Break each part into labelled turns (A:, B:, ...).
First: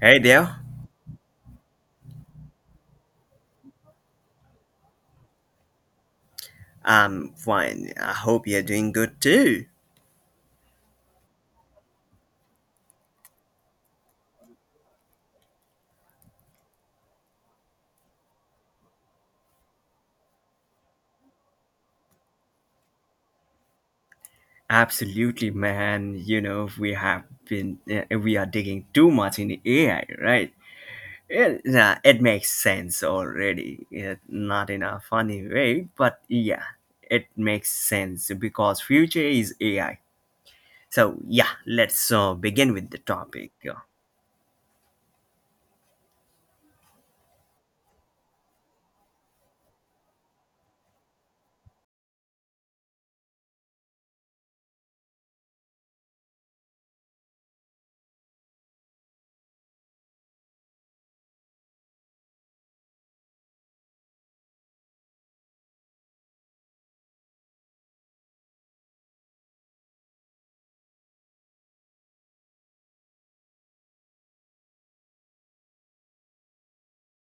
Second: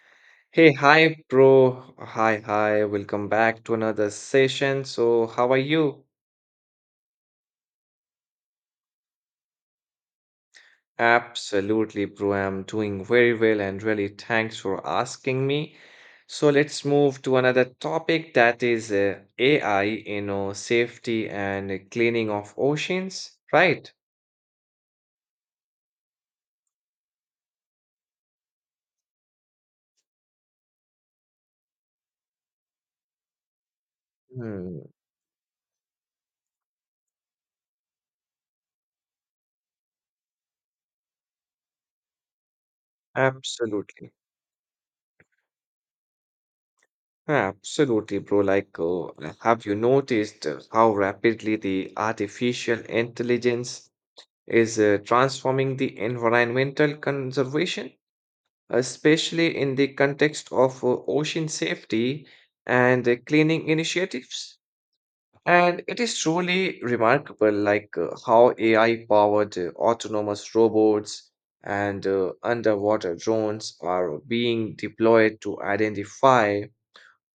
A: Hey there.
B: Hey, hi, bro. Hi, hi. Welcome back to another session. So, how are you?
A: I'm fine. I hope you're doing good too.
B: Absolutely, bro. I'm doing very well and really thanks for asking me. So, let's move to another topic that is AI, you know, safety and cleaning of oceans, right?
A: Absolutely, man. You know, we have been, we are digging too much in AI, right? It, nah, it makes sense already. Yeah, not in
B: Hmm,
A: a funny way, but yeah, it makes sense because future is AI. So yeah, let's begin with the topic. You
B: absolutely. Absolutely, bro. Have you noticed how rapidly the artificial intelligence is transforming the environmental conservation, especially in the context of ocean safety and cleaning initiatives. And it is truly remarkable, like how AI-powered autonomous robots and underwater drones are being deployed to identify,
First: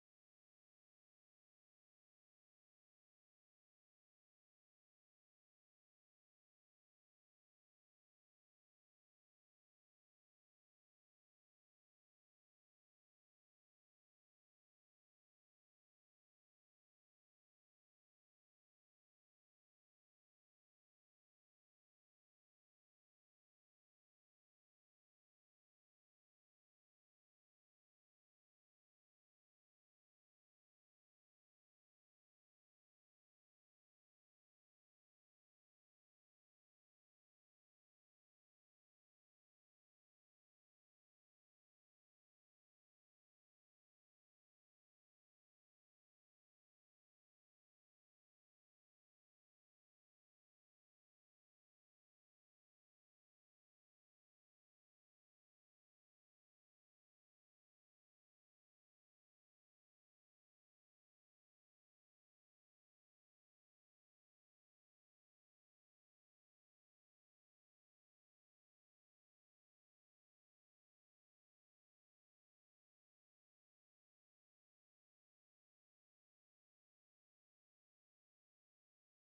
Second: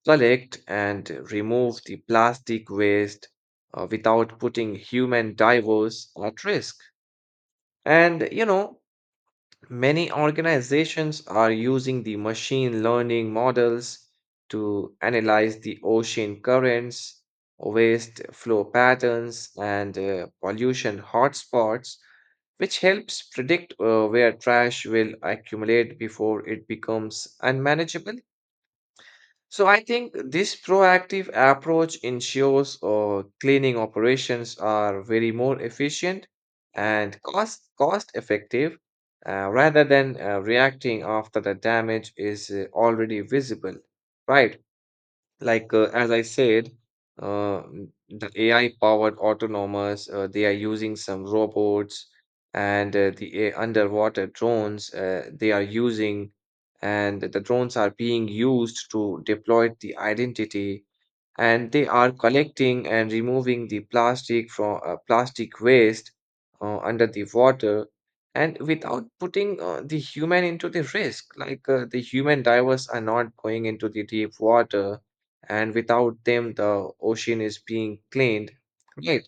B: collect, and remove the plastic waste without putting human divers at risk. And you know, many organizations are using the machine learning models to analyze the ocean currents, waste flow patterns, and pollution hotspots, which helps predict where trash will accumulate before it becomes unmanageable. So I think this proactive approach ensures cleaning operations are very more efficient and cost effective rather than reacting after the damage is already visible, right? Like as I said, the AI-powered autonomous, they are using some robots and the underwater drones they are using, and the drones are being used to deploy the identity and they are collecting and removing the plastic from plastic waste under the water and without putting the human into the risk like the human divers are not going into the deep water and without them the ocean is being cleaned, right?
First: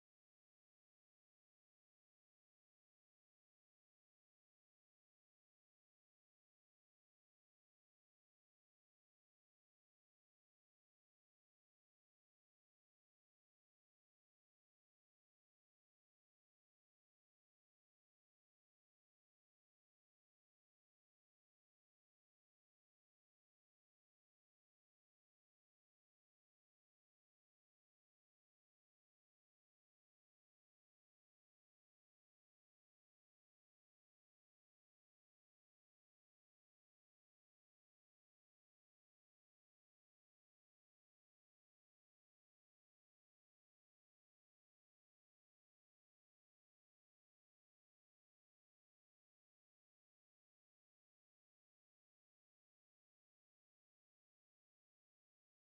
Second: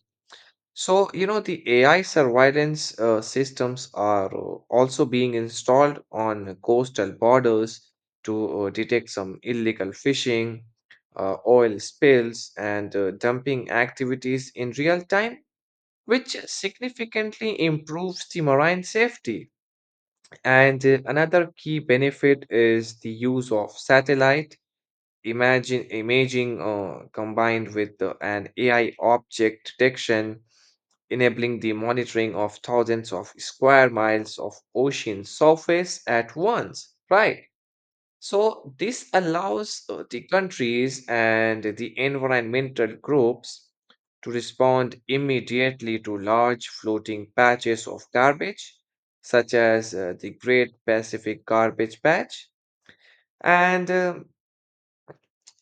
B: So, you know, the AI surveillance systems are also being installed on coastal borders to detect some illegal fishing, oil spills, and dumping activities in real time, which significantly improves the marine safety. And another key benefit is the use of satellite imagine imaging combined with an AI object detection enabling the monitoring of thousands of square miles of ocean surface at once, right? So, this allows the countries and the environmental groups to respond immediately to large floating patches of garbage, such as the Great Pacific Garbage Patch. And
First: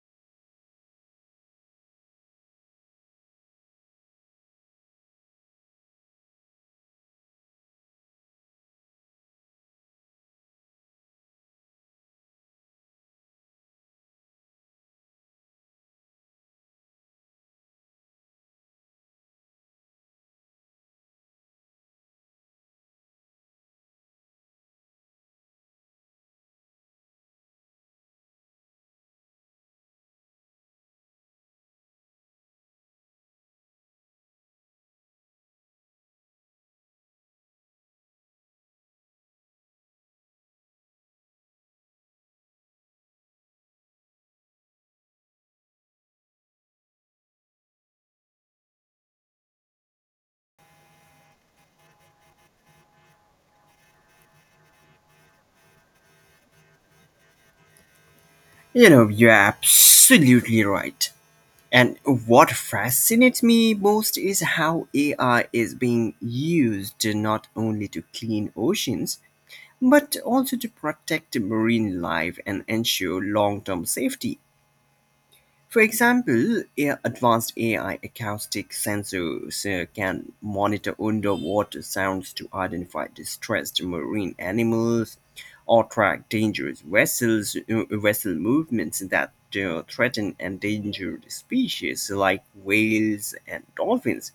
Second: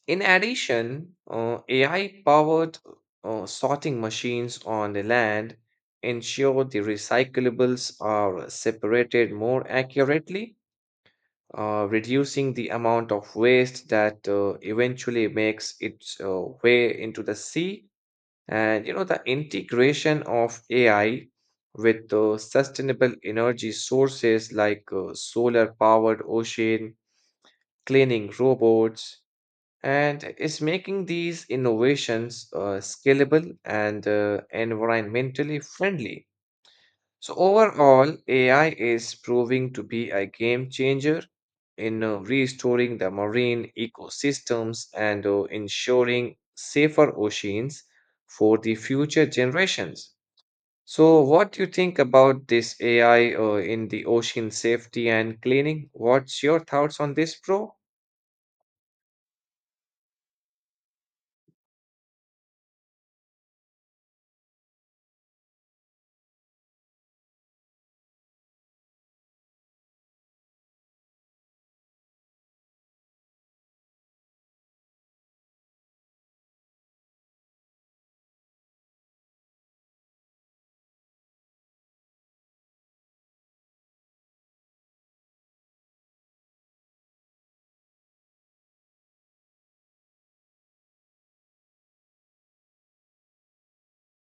B: in addition, AI powered sorting machines on the land ensure the recyclables are separated more accurately, reducing the amount of waste that eventually makes its way into the sea. And you know, the integration of AI with sustainable energy sources like solar powered ocean cleaning robots and is making these innovations scalable and environmentally friendly. So, overall, AI is proving to be a game changer in restoring the marine ecosystems and ensuring safer oceans for the future generations. So, what do you think about this AI in the ocean safety and cleaning? What's your thoughts on this, bro?
A: know, you're absolutely right. And what fascinates me most is how AI is being used not only to clean oceans, but also to protect marine life and ensure long term safety. For example, advanced AI acoustic sensors can monitor underwater sounds to identify distressed marine animals or track dangerous vessel movements that threaten endangered species like whales and dolphins.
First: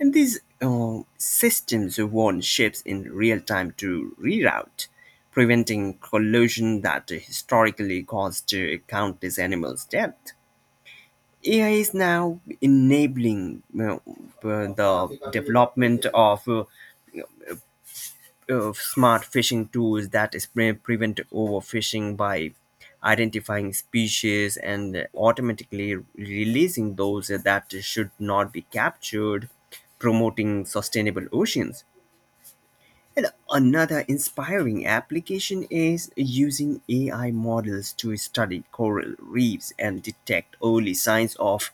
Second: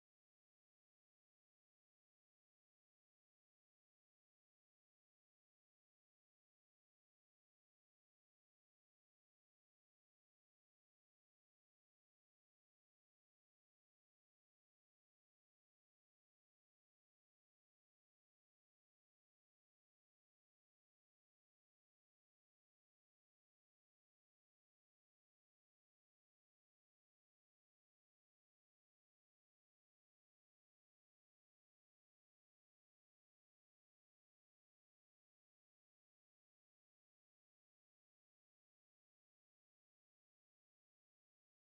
A: And these systems warn ships in real time to reroute, preventing collision that historically caused countless animals' death. AI is now enabling the development of smart fishing tools that prevent overfishing by identifying species and automatically releasing those that should not be captured, promoting sustainable oceans. And another inspiring application is using AI models to study coral reefs and detect early signs of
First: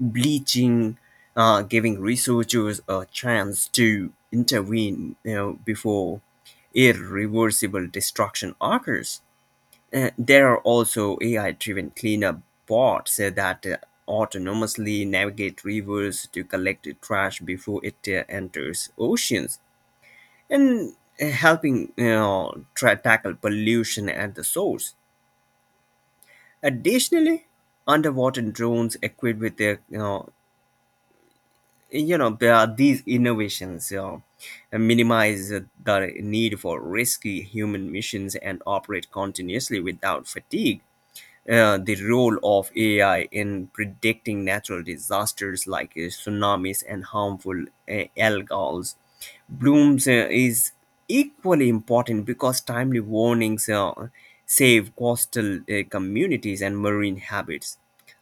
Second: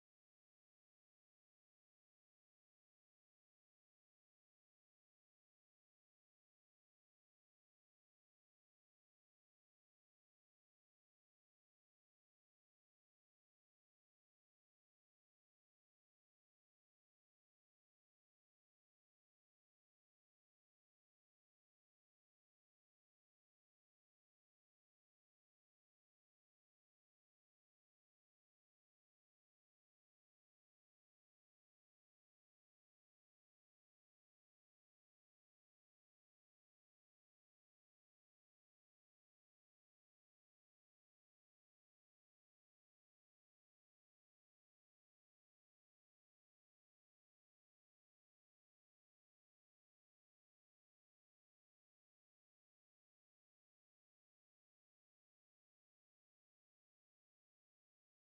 A: bleaching, giving researchers a chance to intervene, you know, before irreversible destruction occurs. There are also AI driven cleanup bots that autonomously navigate rivers to collect trash before it enters oceans and helping, you know, tackle pollution at the source. Additionally, underwater drones equipped with their, you know, you know, there are these innovations minimize the need for risky human missions and operate continuously without fatigue. Uh, the role of AI in predicting natural disasters like tsunamis and harmful algals. Blooms is equally important because timely warnings save coastal communities and marine habits.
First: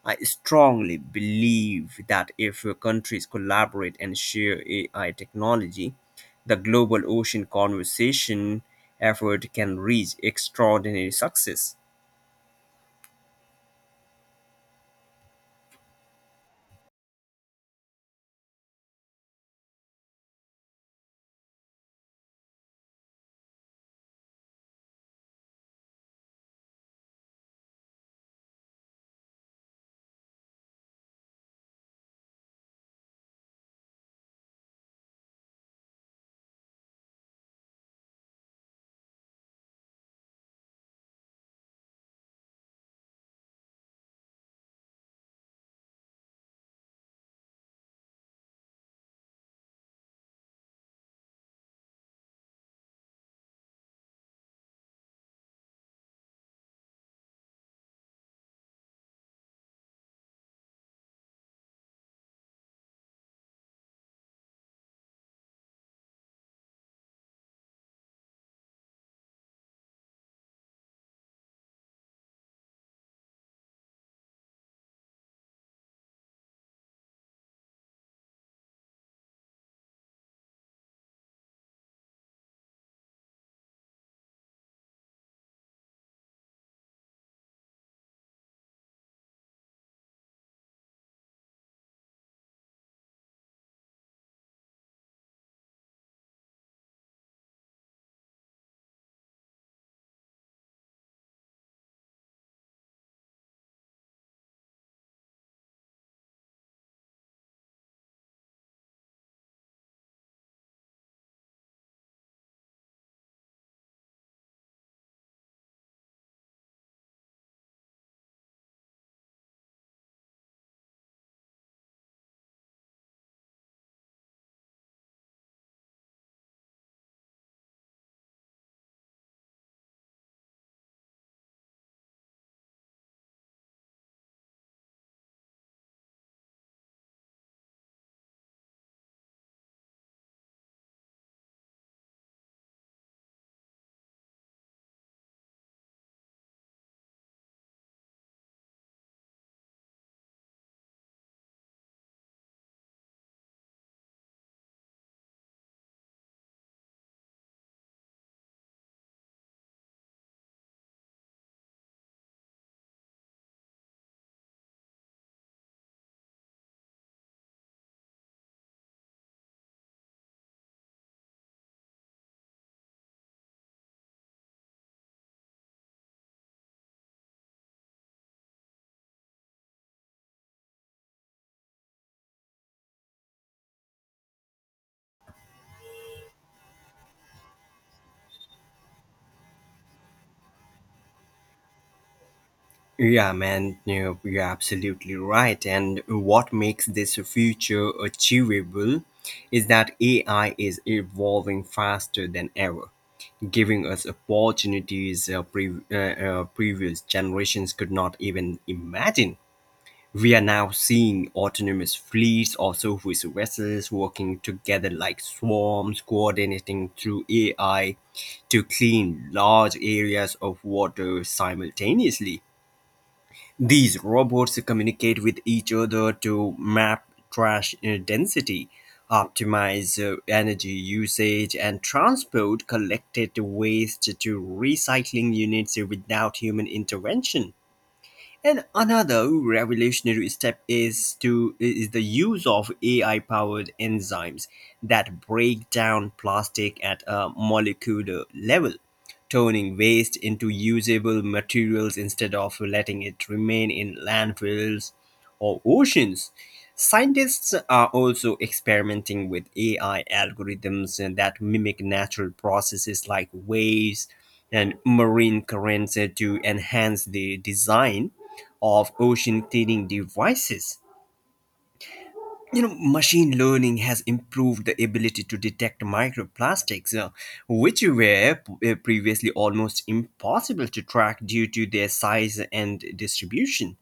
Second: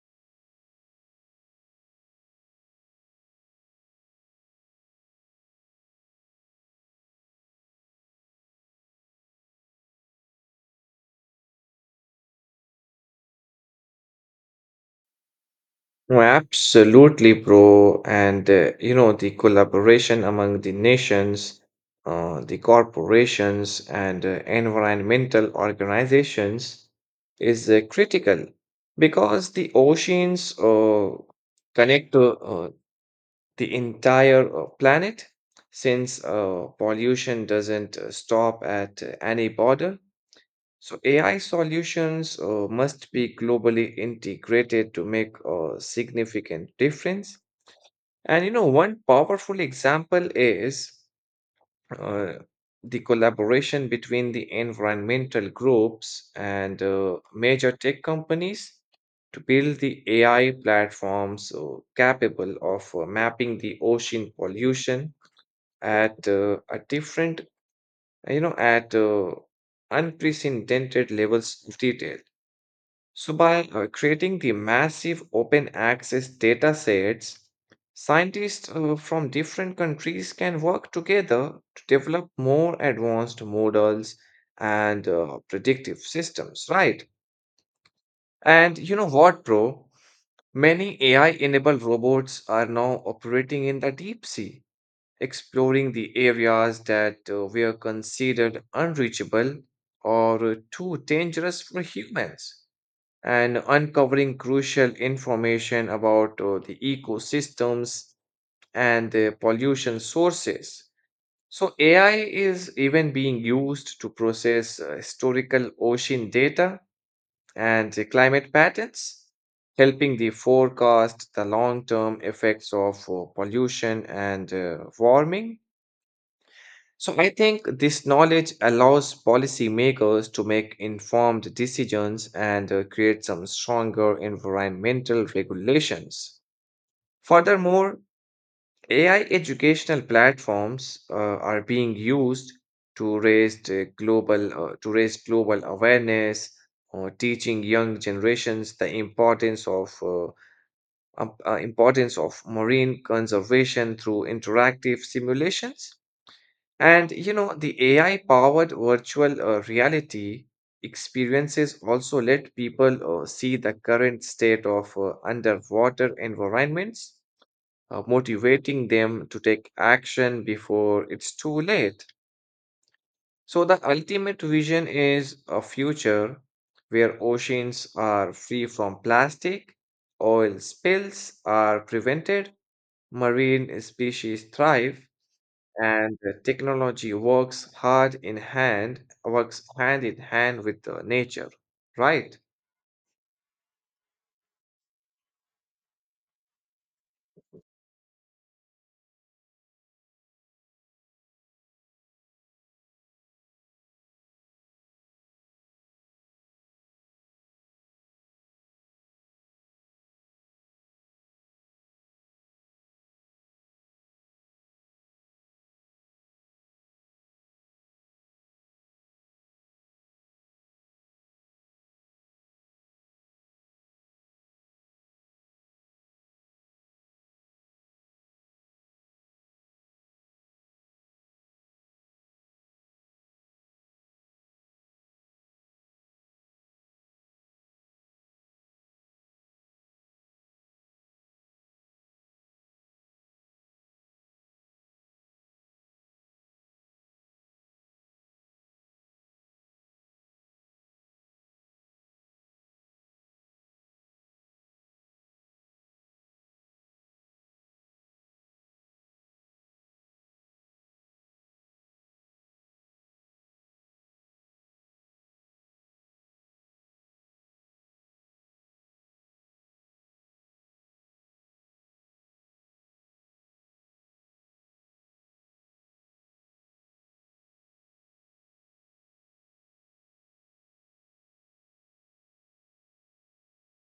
A: I strongly believe that if countries collaborate and share AI technology, the global ocean conservation effort can reach extraordinary success.
B: Oh, absolutely, bro. And you know, the collaboration among the nations, the corporations, and environmental organizations is critical because the oceans connect to the entire planet since pollution doesn't stop at any border. So AI solutions must be globally integrated to make a significant difference. And you know, one powerful example is uh, the collaboration between the environmental groups and major tech companies to build the AI platforms capable of mapping the ocean pollution at a different, you know, at unprecedented levels of detail. So, by creating the massive open access data sets, scientists from different countries can work together to develop more advanced models and predictive systems, right? And you know what, bro? Many AI enabled robots are now operating in the deep sea, exploring the areas that were considered unreachable or too dangerous for humans and uncovering crucial information about the ecosystems and the pollution sources. So, AI is even being used to process historical ocean data and the climate patterns, helping the forecast the long term effects of pollution and warming. So I think this knowledge allows policymakers to make informed decisions and create some stronger environmental regulations. Furthermore, AI educational platforms are being used to raise global awareness or teaching young generations the importance of marine conservation through interactive simulations. And you know, the AI powered virtual reality experiences also let people see the current state of underwater environments, motivating them to take action before it's too late. So, the ultimate vision is a future where oceans are free from plastic, oil spills are prevented, marine species thrive, and the technology works hand in hand with the nature, right?
A: Yeah, man, no, you're absolutely right. And what makes this future achievable is that AI is evolving faster than ever, giving us opportunities previous generations could not even imagine. We are now seeing autonomous fleets or surface vessels working together like swarms, coordinating through AI to clean large areas of water simultaneously. These robots communicate with each other to map trash density, optimize energy usage, and transport collected waste to recycling units without human intervention. And another revolutionary step is the use of AI powered enzymes that break down plastic at a molecular level, turning waste into usable materials instead of letting it remain in landfills or oceans. Scientists are also experimenting with AI algorithms that mimic natural processes like waves and marine currents to enhance the design of ocean cleaning devices. You know, machine learning has improved the ability to detect microplastics, which were previously almost impossible to track due to their size and distribution.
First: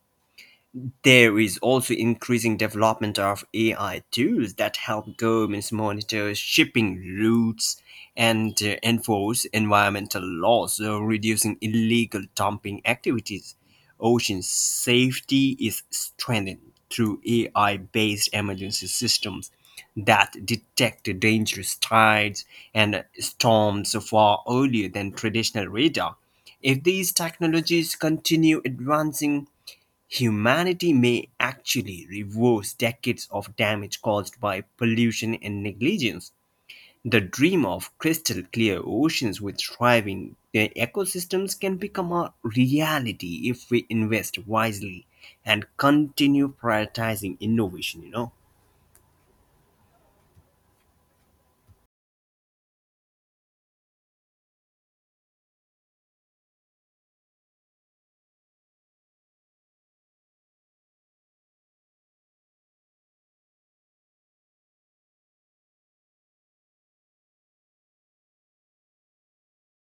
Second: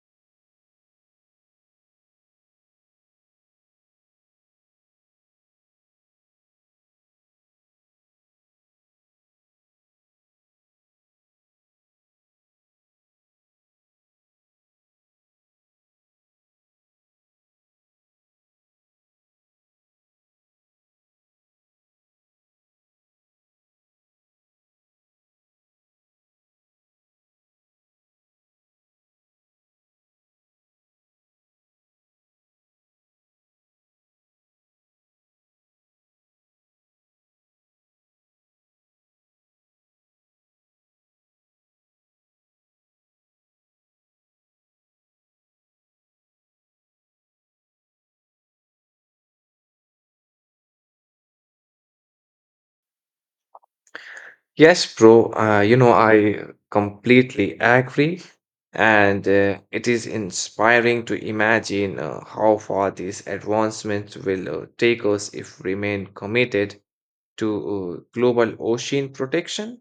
A: There is also increasing development of AI tools that help governments monitor shipping routes and enforce environmental laws, reducing illegal dumping activities. Ocean safety is strengthened through AI based emergency systems that detect dangerous tides and storms far earlier than traditional radar. If these technologies continue advancing, humanity may actually reverse decades of damage caused by pollution and negligence. The dream of crystal clear oceans with thriving ecosystems can become a reality if we invest wisely and continue prioritizing innovation, you know.
B: Yes, bro. You know, I completely agree, and it is inspiring to imagine how far these advancements will take us if we remain committed to global ocean protection.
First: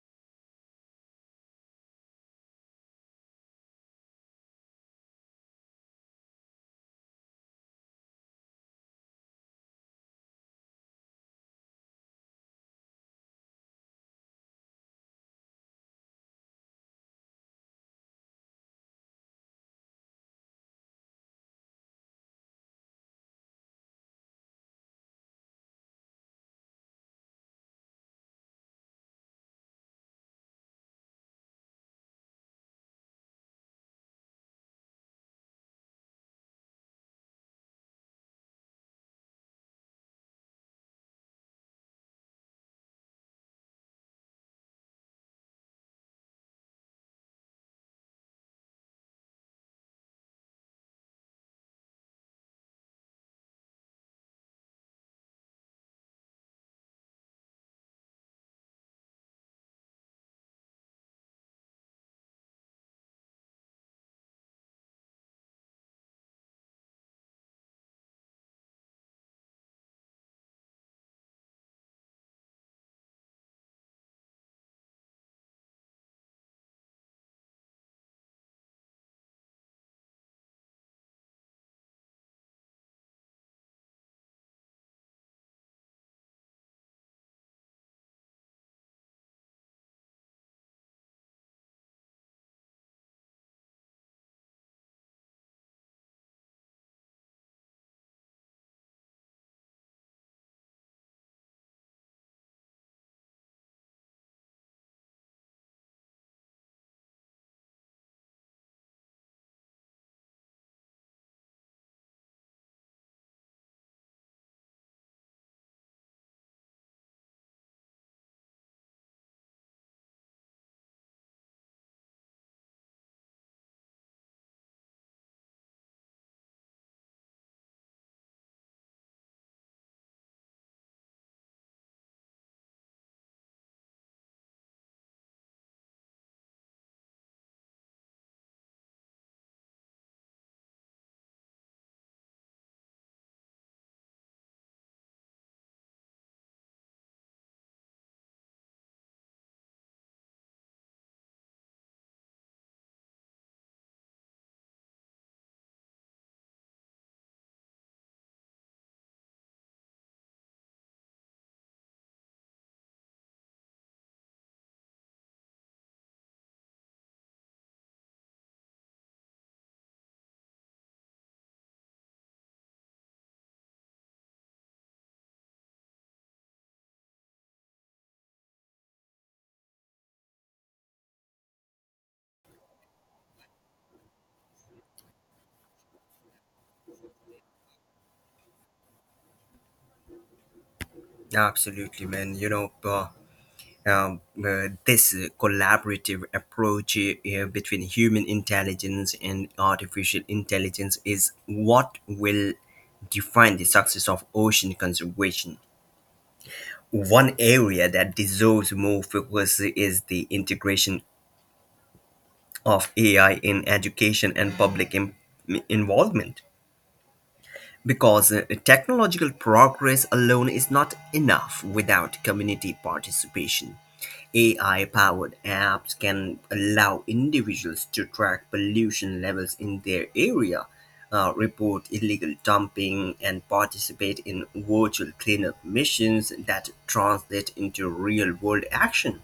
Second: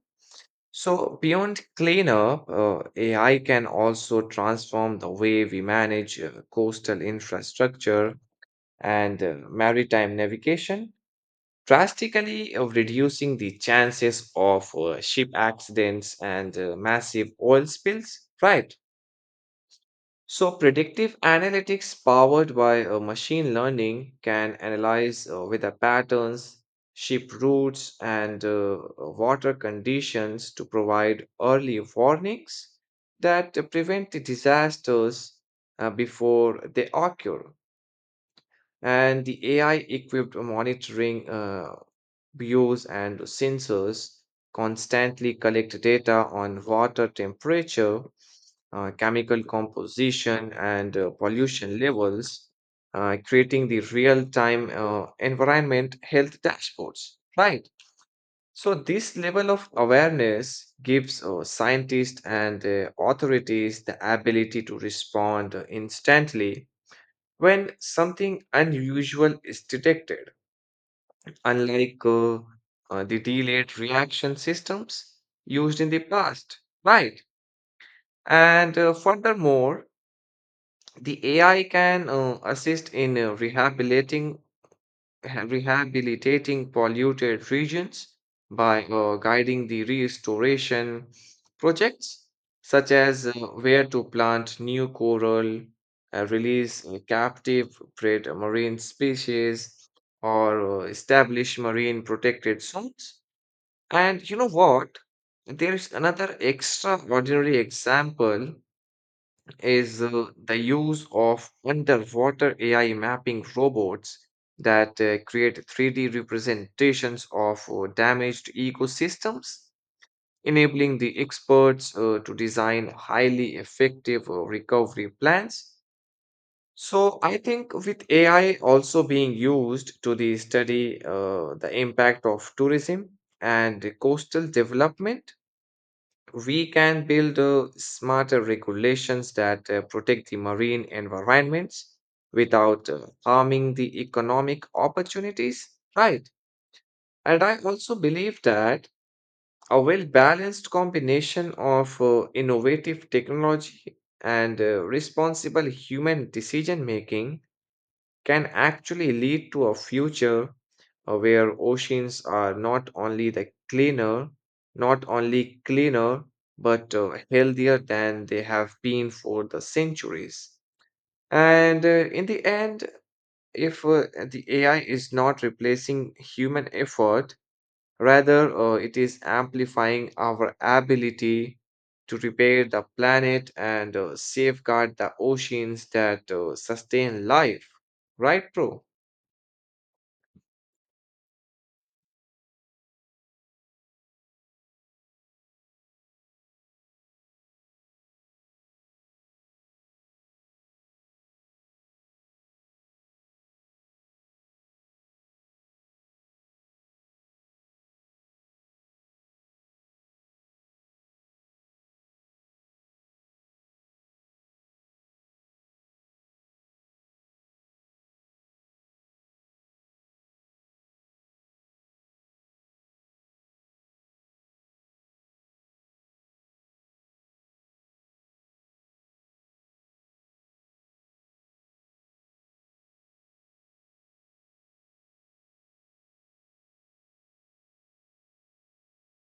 B: So beyond cleanup, AI can also transform the way we manage coastal infrastructure and maritime navigation, drastically reducing the chances of ship accidents and massive oil spills. Right. So, predictive analytics powered by machine learning can analyze weather patterns, ship routes, and water conditions to provide early warnings that prevent the disasters before they occur. And the AI-equipped monitoring buoys and sensors constantly collect data on water temperature, chemical composition, and pollution levels, creating the real-time environment health dashboards. Right. So this level of awareness gives scientists and authorities the ability to respond instantly when something unusual is detected, unlike the delayed reaction systems used in the past, right? And furthermore, the AI can assist in rehabilitating polluted regions by guiding the restoration projects, such as where to plant new coral, release captive prey marine species, or establish marine protected zones. And you know what? There is another extraordinary example is the use of underwater AI mapping robots that create 3D representations of damaged ecosystems, enabling the experts to design highly effective recovery plans. So, I think with AI also being used to the study the impact of tourism and coastal development, we can build smarter regulations that protect the marine environments without harming the economic opportunities, right? And I also believe that a well balanced combination of innovative technology and responsible human decision making can actually lead to a future where oceans are not only cleaner, but healthier than they have been for the centuries. And in the end, if the AI is not replacing human effort, rather it is amplifying our ability to repair the planet and safeguard the oceans that sustain life. Right, bro?
A: Absolutely, man. This collaborative approach between human intelligence and artificial intelligence is what will define the success of ocean conservation. One area that deserves more focus is the integration of AI in education and public involvement. Because technological progress alone is not enough without community participation. AI powered apps can allow individuals to track pollution levels in their area, report illegal dumping, and participate in virtual cleanup missions that translate into real world action.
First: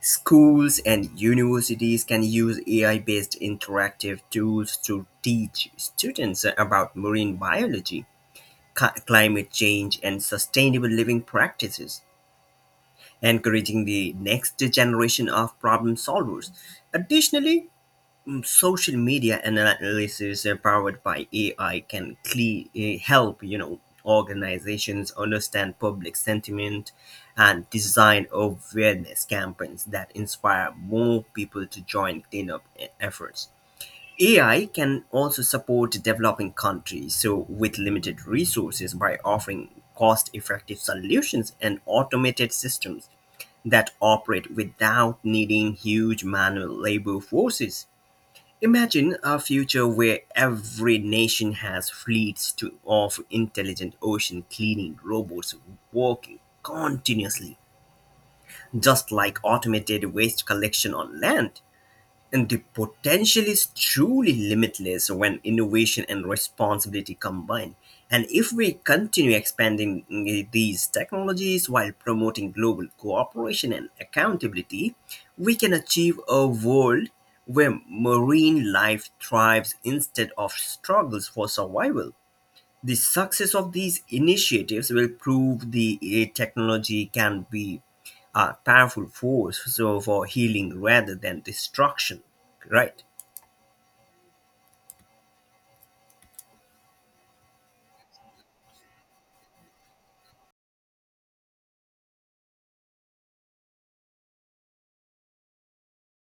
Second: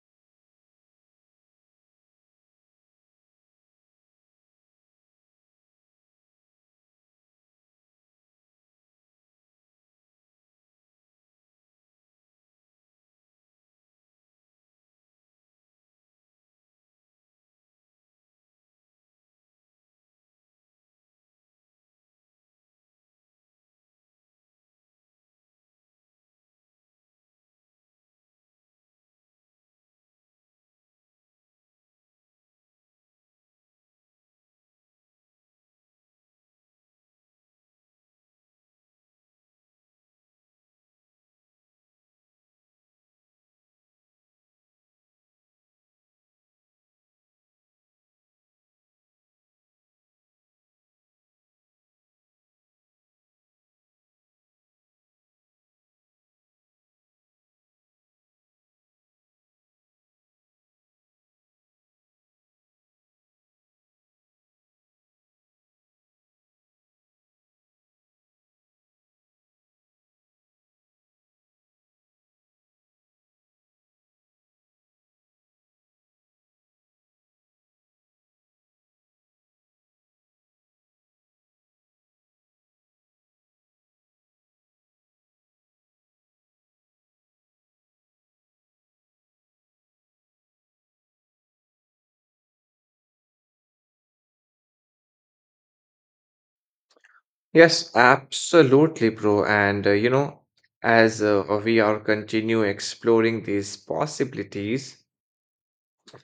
A: Schools and universities can use AI based interactive tools to teach students about marine biology, climate change, and sustainable living practices, encouraging the next generation of problem solvers. Additionally, social media analysis powered by AI can help, you know, organizations understand public sentiment and design awareness campaigns that inspire more people to join cleanup efforts. AI can also support developing countries so with limited resources by offering cost-effective solutions and automated systems that operate without needing huge manual labor forces. Imagine a future where every nation has of intelligent ocean cleaning robots working continuously, just like automated waste collection on land. And the potential is truly limitless when innovation and responsibility combine. And if we continue expanding these technologies while promoting global cooperation and accountability, we can achieve a world where marine life thrives instead of struggles for survival. The success of these initiatives will prove the technology can be a powerful force so for healing rather than destruction, right?
B: Yes, absolutely, bro. And you know, as we are continue exploring these possibilities,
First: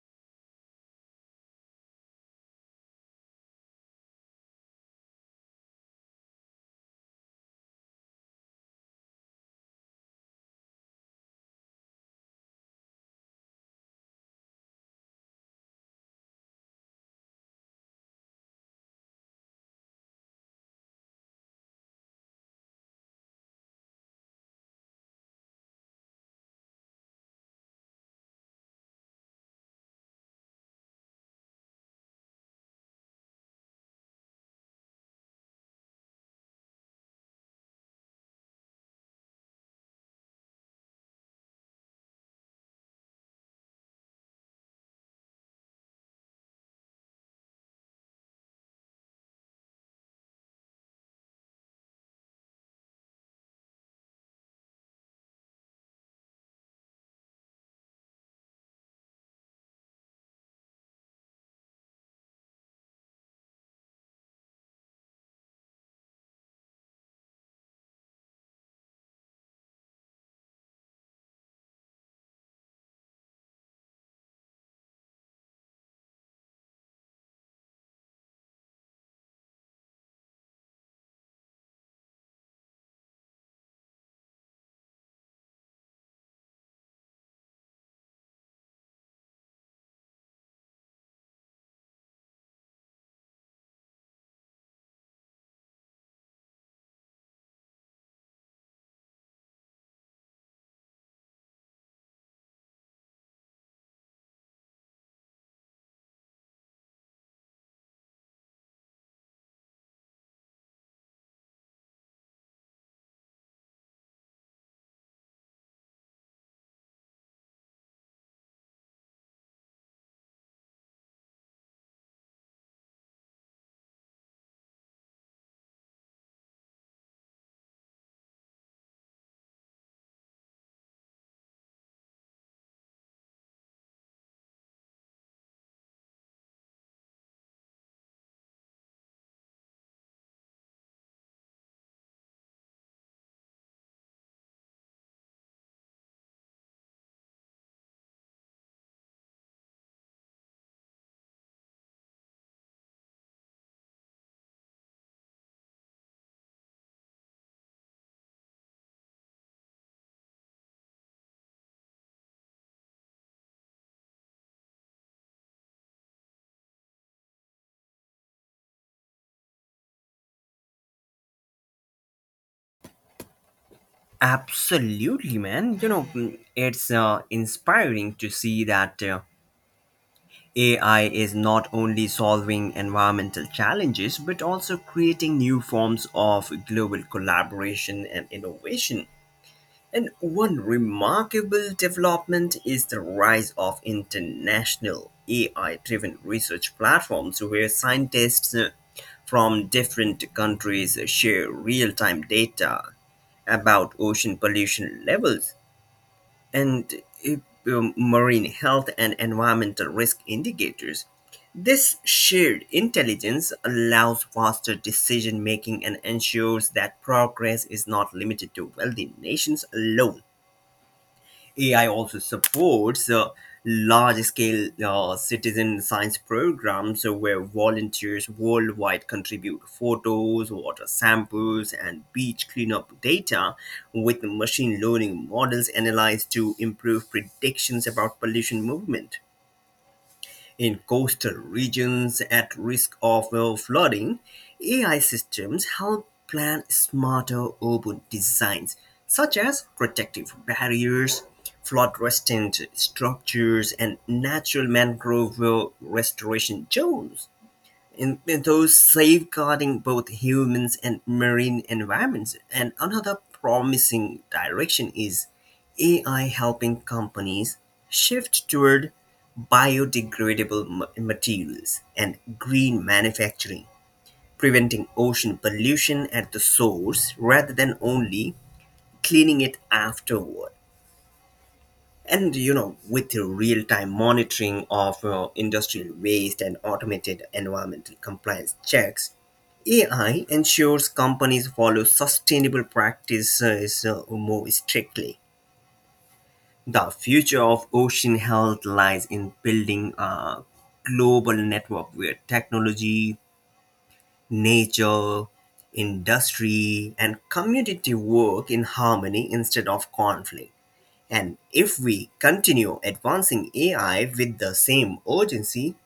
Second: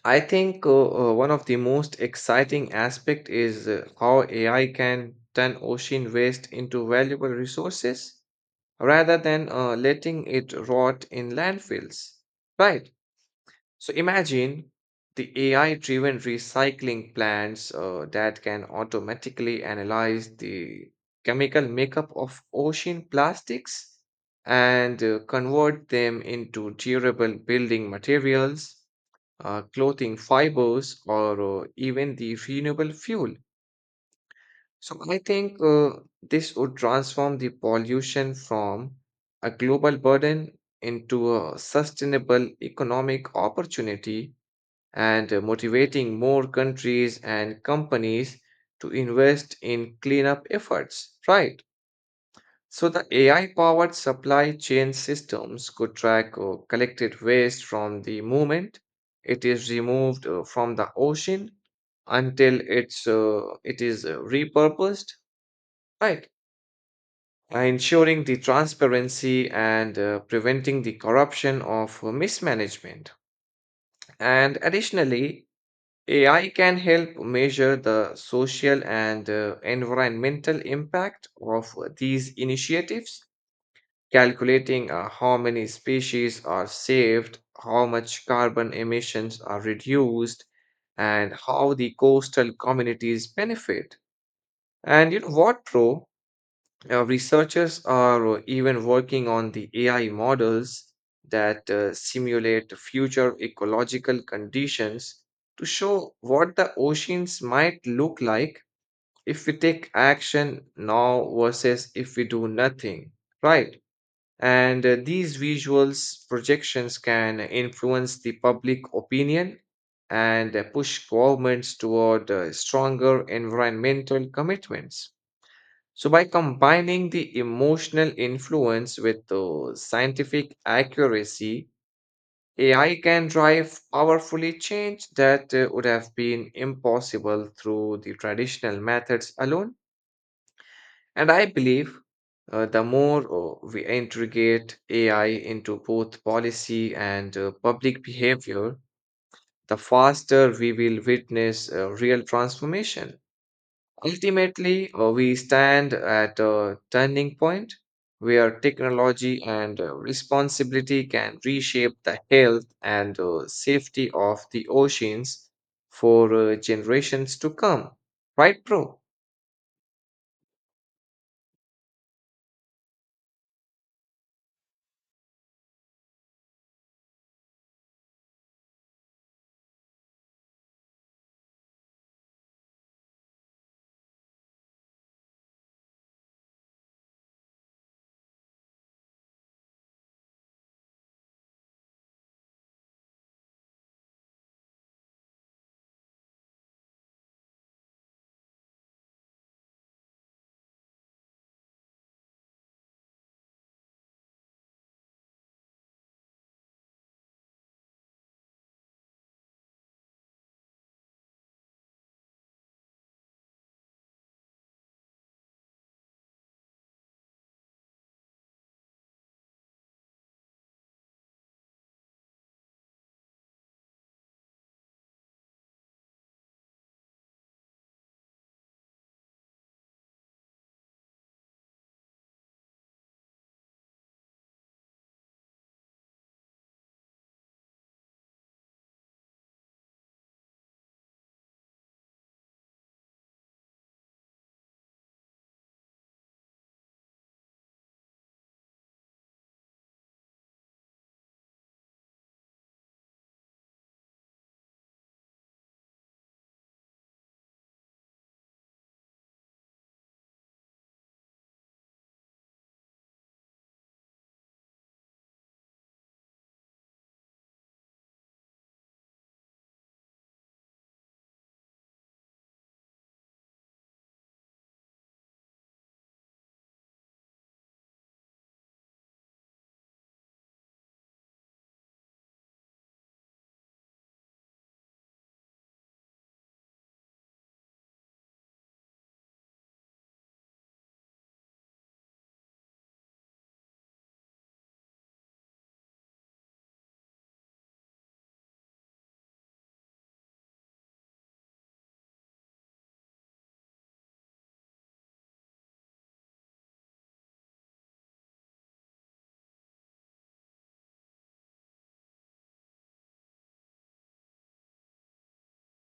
B: I think one of the most exciting aspect is how AI can turn ocean waste into valuable resources rather than letting it rot in landfills. Right. So imagine the AI-driven recycling plants that can automatically analyze the chemical makeup of ocean plastics and convert them into durable building materials, clothing fibers, or even the renewable fuel. So I think this would transform the pollution from a global burden into a sustainable economic opportunity and motivating more countries and companies to invest in cleanup efforts, right? So, the AI powered supply chain systems could track collected waste from the moment it is removed from the ocean until it is repurposed, right? Ensuring the transparency and preventing the corruption of mismanagement. And additionally, AI can help measure the social and environmental impact of these initiatives, calculating how many species are saved, how much carbon emissions are reduced, and how the coastal communities benefit. And you know what, bro? Researchers are even working on the AI models that simulate future ecological conditions to show what the oceans might look like if we take action now versus if we do nothing, right? And these visuals projections can influence the public opinion and push governments toward stronger environmental commitments. So, by combining the emotional influence with the scientific accuracy, AI can drive powerfully change that would have been impossible through the traditional methods alone. And I believe the more we integrate AI into both policy and public behavior, the faster we will witness real transformation. Ultimately, we stand at a turning point where technology and responsibility can reshape the health and safety of the oceans for generations to come. Right, bro?
A: Absolutely, man. You know, it's inspiring to see that AI is not only solving environmental challenges but also creating new forms of global collaboration and innovation. And one remarkable development is the rise of international AI driven research platforms where scientists from different countries share real time data about ocean pollution levels and uh, marine health and environmental risk indicators. This shared intelligence allows faster decision making and ensures that progress is not limited to wealthy nations alone. AI also supports large scale citizen science programs where volunteers worldwide contribute photos, water samples, and beach cleanup data with machine learning models analyzed to improve predictions about pollution movement. In coastal regions at risk of flooding, AI systems help plan smarter urban designs, such as protective barriers, flood resistant structures, and natural mangrove restoration zones and those safeguarding both humans and marine environments. And another promising direction is AI helping companies shift toward biodegradable materials and green manufacturing, preventing ocean pollution at the source rather than only cleaning it afterward. And you know, with the real time monitoring of industrial waste and automated environmental compliance checks, AI ensures companies follow sustainable practices more strictly. The future of ocean health lies in building a global network where technology, nature, industry, and community work in harmony instead of conflict. And if we continue advancing AI with the same urgency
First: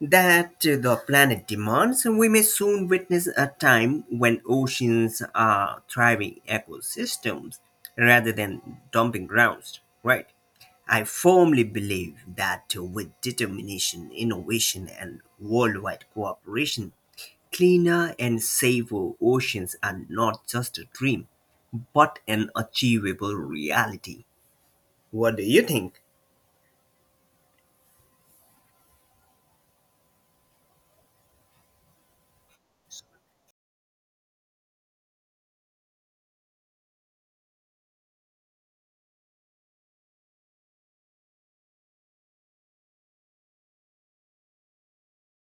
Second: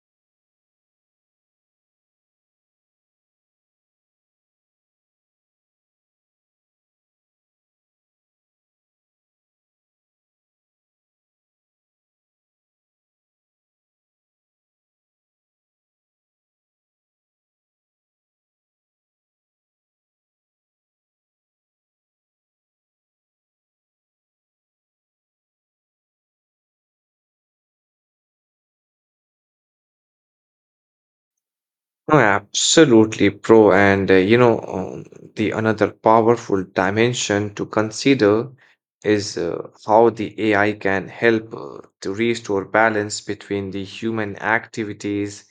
A: that the planet demands, we may soon witness a time when oceans are thriving ecosystems rather than dumping grounds, right? I firmly believe that with determination, innovation, and worldwide cooperation, cleaner and safer oceans are not just a dream, but an achievable reality. What do you think?
B: No, absolutely, bro. And you know, the another powerful dimension to consider is how the AI can help to restore balance between the human activities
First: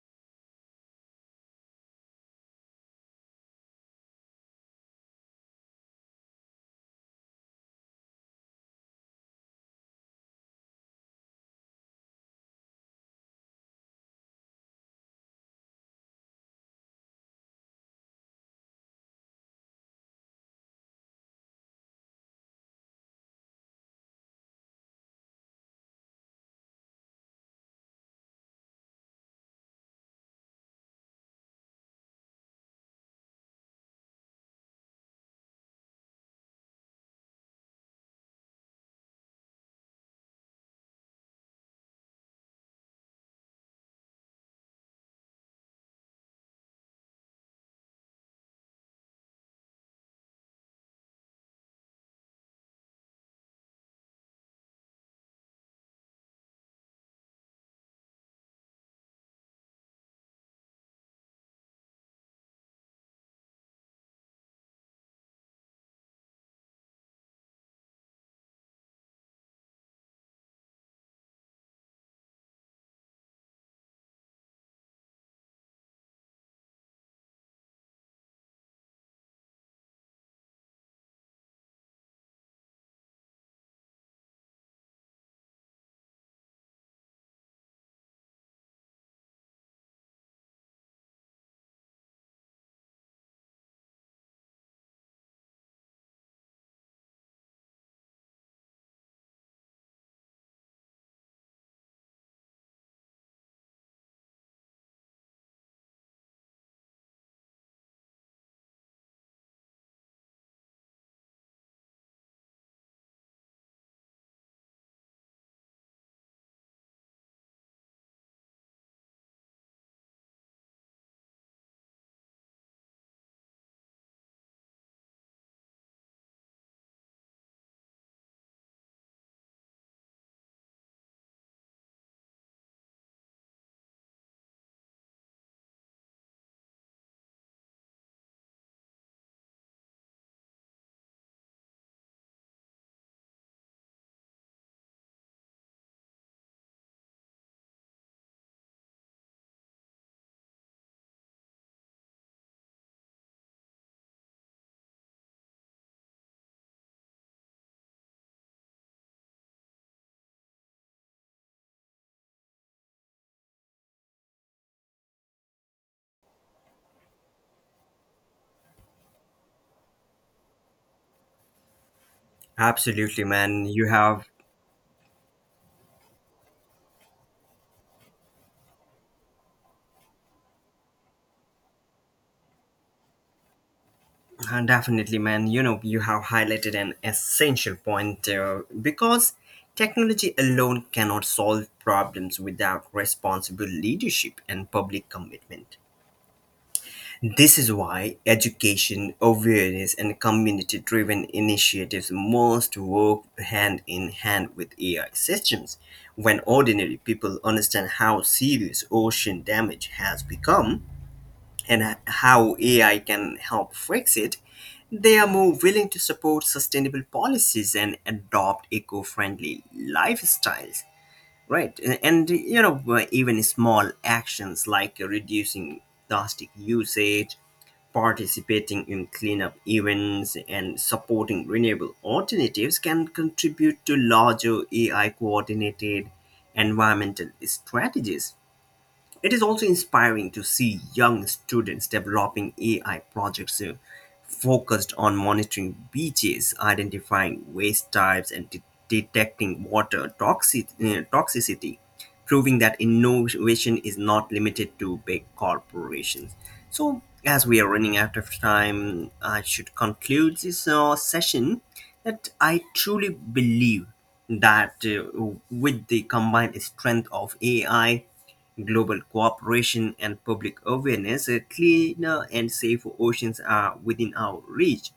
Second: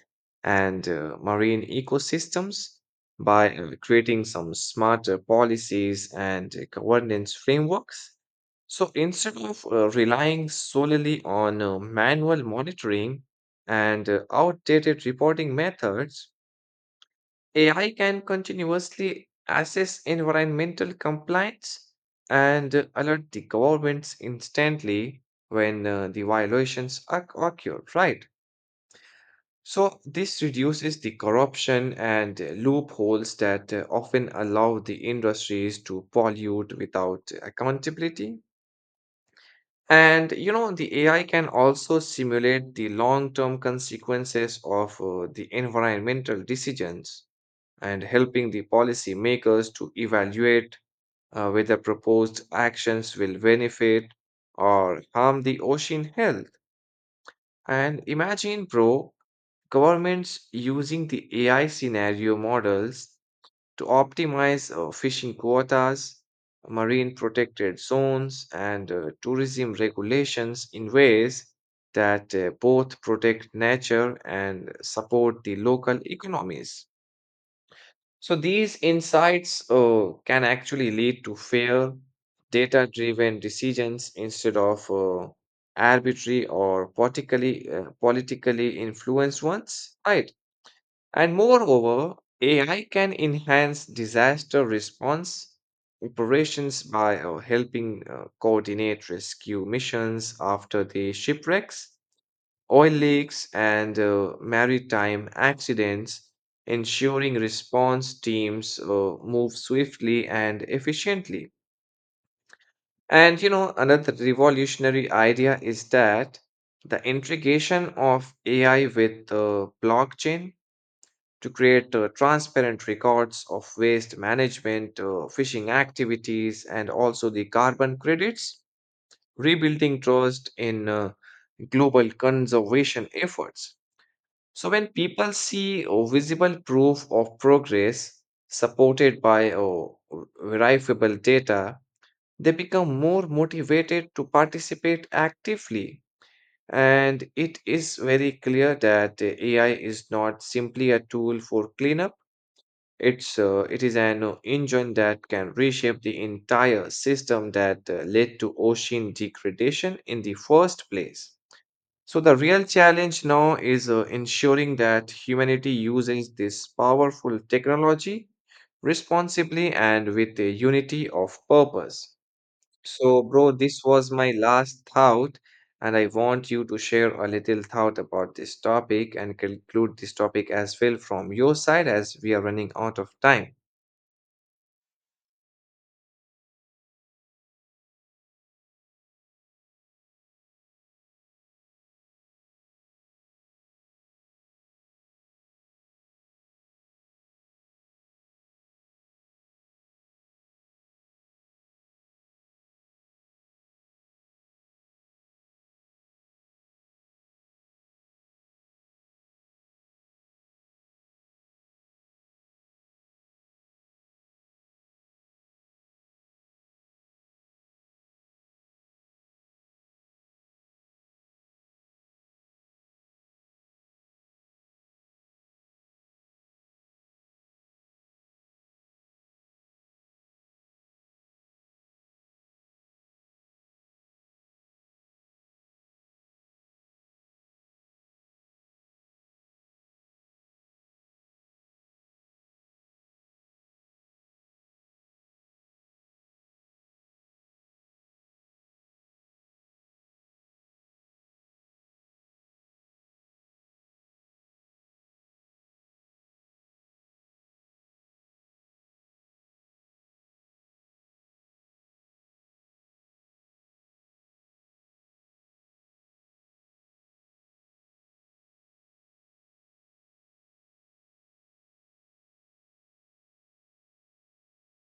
B: and marine ecosystems by creating some smarter policies and governance frameworks. So instead of relying solely on manual monitoring and outdated reporting methods, AI can continuously assess environmental compliance and alert the governments instantly when the violations occur, right? So, this reduces the corruption and loopholes that often allow the industries to pollute without accountability. And you know, the AI can also simulate the long term consequences of the environmental decisions and helping the policymakers to evaluate whether proposed actions will benefit or harm the ocean health. And imagine, bro, governments using the AI scenario models to optimize fishing quotas, marine protected zones, and tourism regulations in ways that both protect nature and support the local economies. So these insights can actually lead to fair, data-driven decisions instead of arbitrary or politically influenced ones, right? And moreover, AI can enhance disaster response operations by helping coordinate rescue missions after the shipwrecks, oil leaks, and maritime accidents, ensuring response teams move swiftly and efficiently. And you know, another revolutionary idea is that the integration of AI with blockchain to create transparent records of waste management, fishing activities, and also the carbon credits, rebuilding trust in global conservation efforts. So when people see a visible proof of progress supported by verifiable data, they become more motivated to participate actively. And it is very clear that the AI is not simply a tool for cleanup. It is an engine that can reshape the entire system that led to ocean degradation in the first place. So the real challenge now is ensuring that humanity uses this powerful technology responsibly and with a unity of purpose. So,
A: Absolutely,
B: bro,
A: man.
B: this
A: You
B: was
A: have
B: my last thought, and I want you to share a little thought about this topic and conclude this topic as well from your side as we are running out of time.
A: Definitely, man. You know, you have highlighted an essential point because technology alone cannot solve problems without responsible leadership and public commitment. This is why education, awareness, and community driven initiatives must work hand in hand with AI systems. When ordinary people understand how serious ocean damage has become, and how AI can help fix it, they are more willing to support sustainable policies and adopt eco-friendly lifestyles, right? And, you know, even small actions like reducing plastic usage, participating in cleanup events, and supporting renewable alternatives can contribute to larger AI-coordinated environmental strategies. It is also inspiring to see young students developing AI projects focused on monitoring beaches, identifying waste types, and detecting water toxicity, proving that innovation is not limited to big corporations. So, as we are running out of time, I should conclude this session that I truly believe that with the combined strength of AI, global cooperation and public awareness, cleaner and safer oceans are within our reach.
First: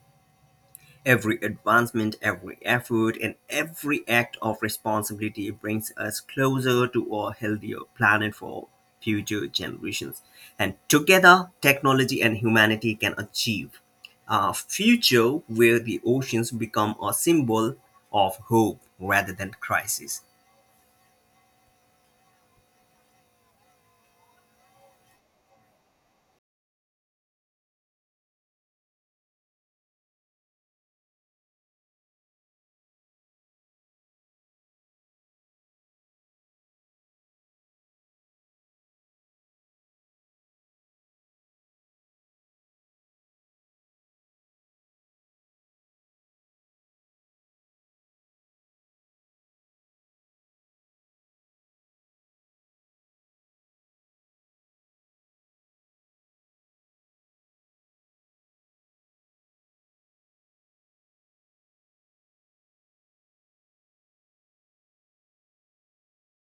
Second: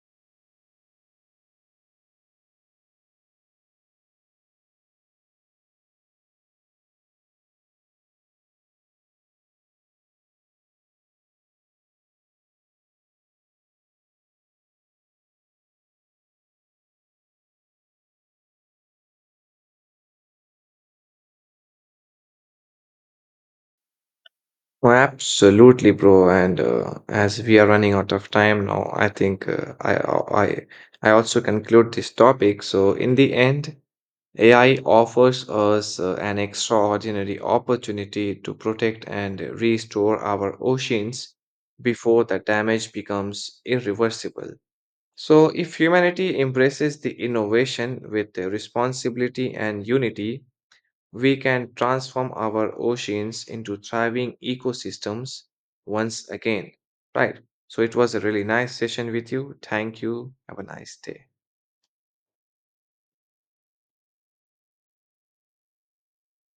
A: Every advancement, every effort, and every act of responsibility brings us closer to a healthier planet for future generations. And together, technology and humanity can achieve a future where the oceans become a symbol of hope rather than crisis.
B: Oh, absolutely, bro. And as we are running out of time now, I think I I also conclude this topic. So in the end, AI offers us an extraordinary opportunity to protect and restore our oceans before the damage becomes irreversible. So if humanity embraces the innovation with the responsibility and unity, we can transform our oceans into thriving ecosystems once again. Right. So it was a really nice session with you. Thank you. Have a nice day.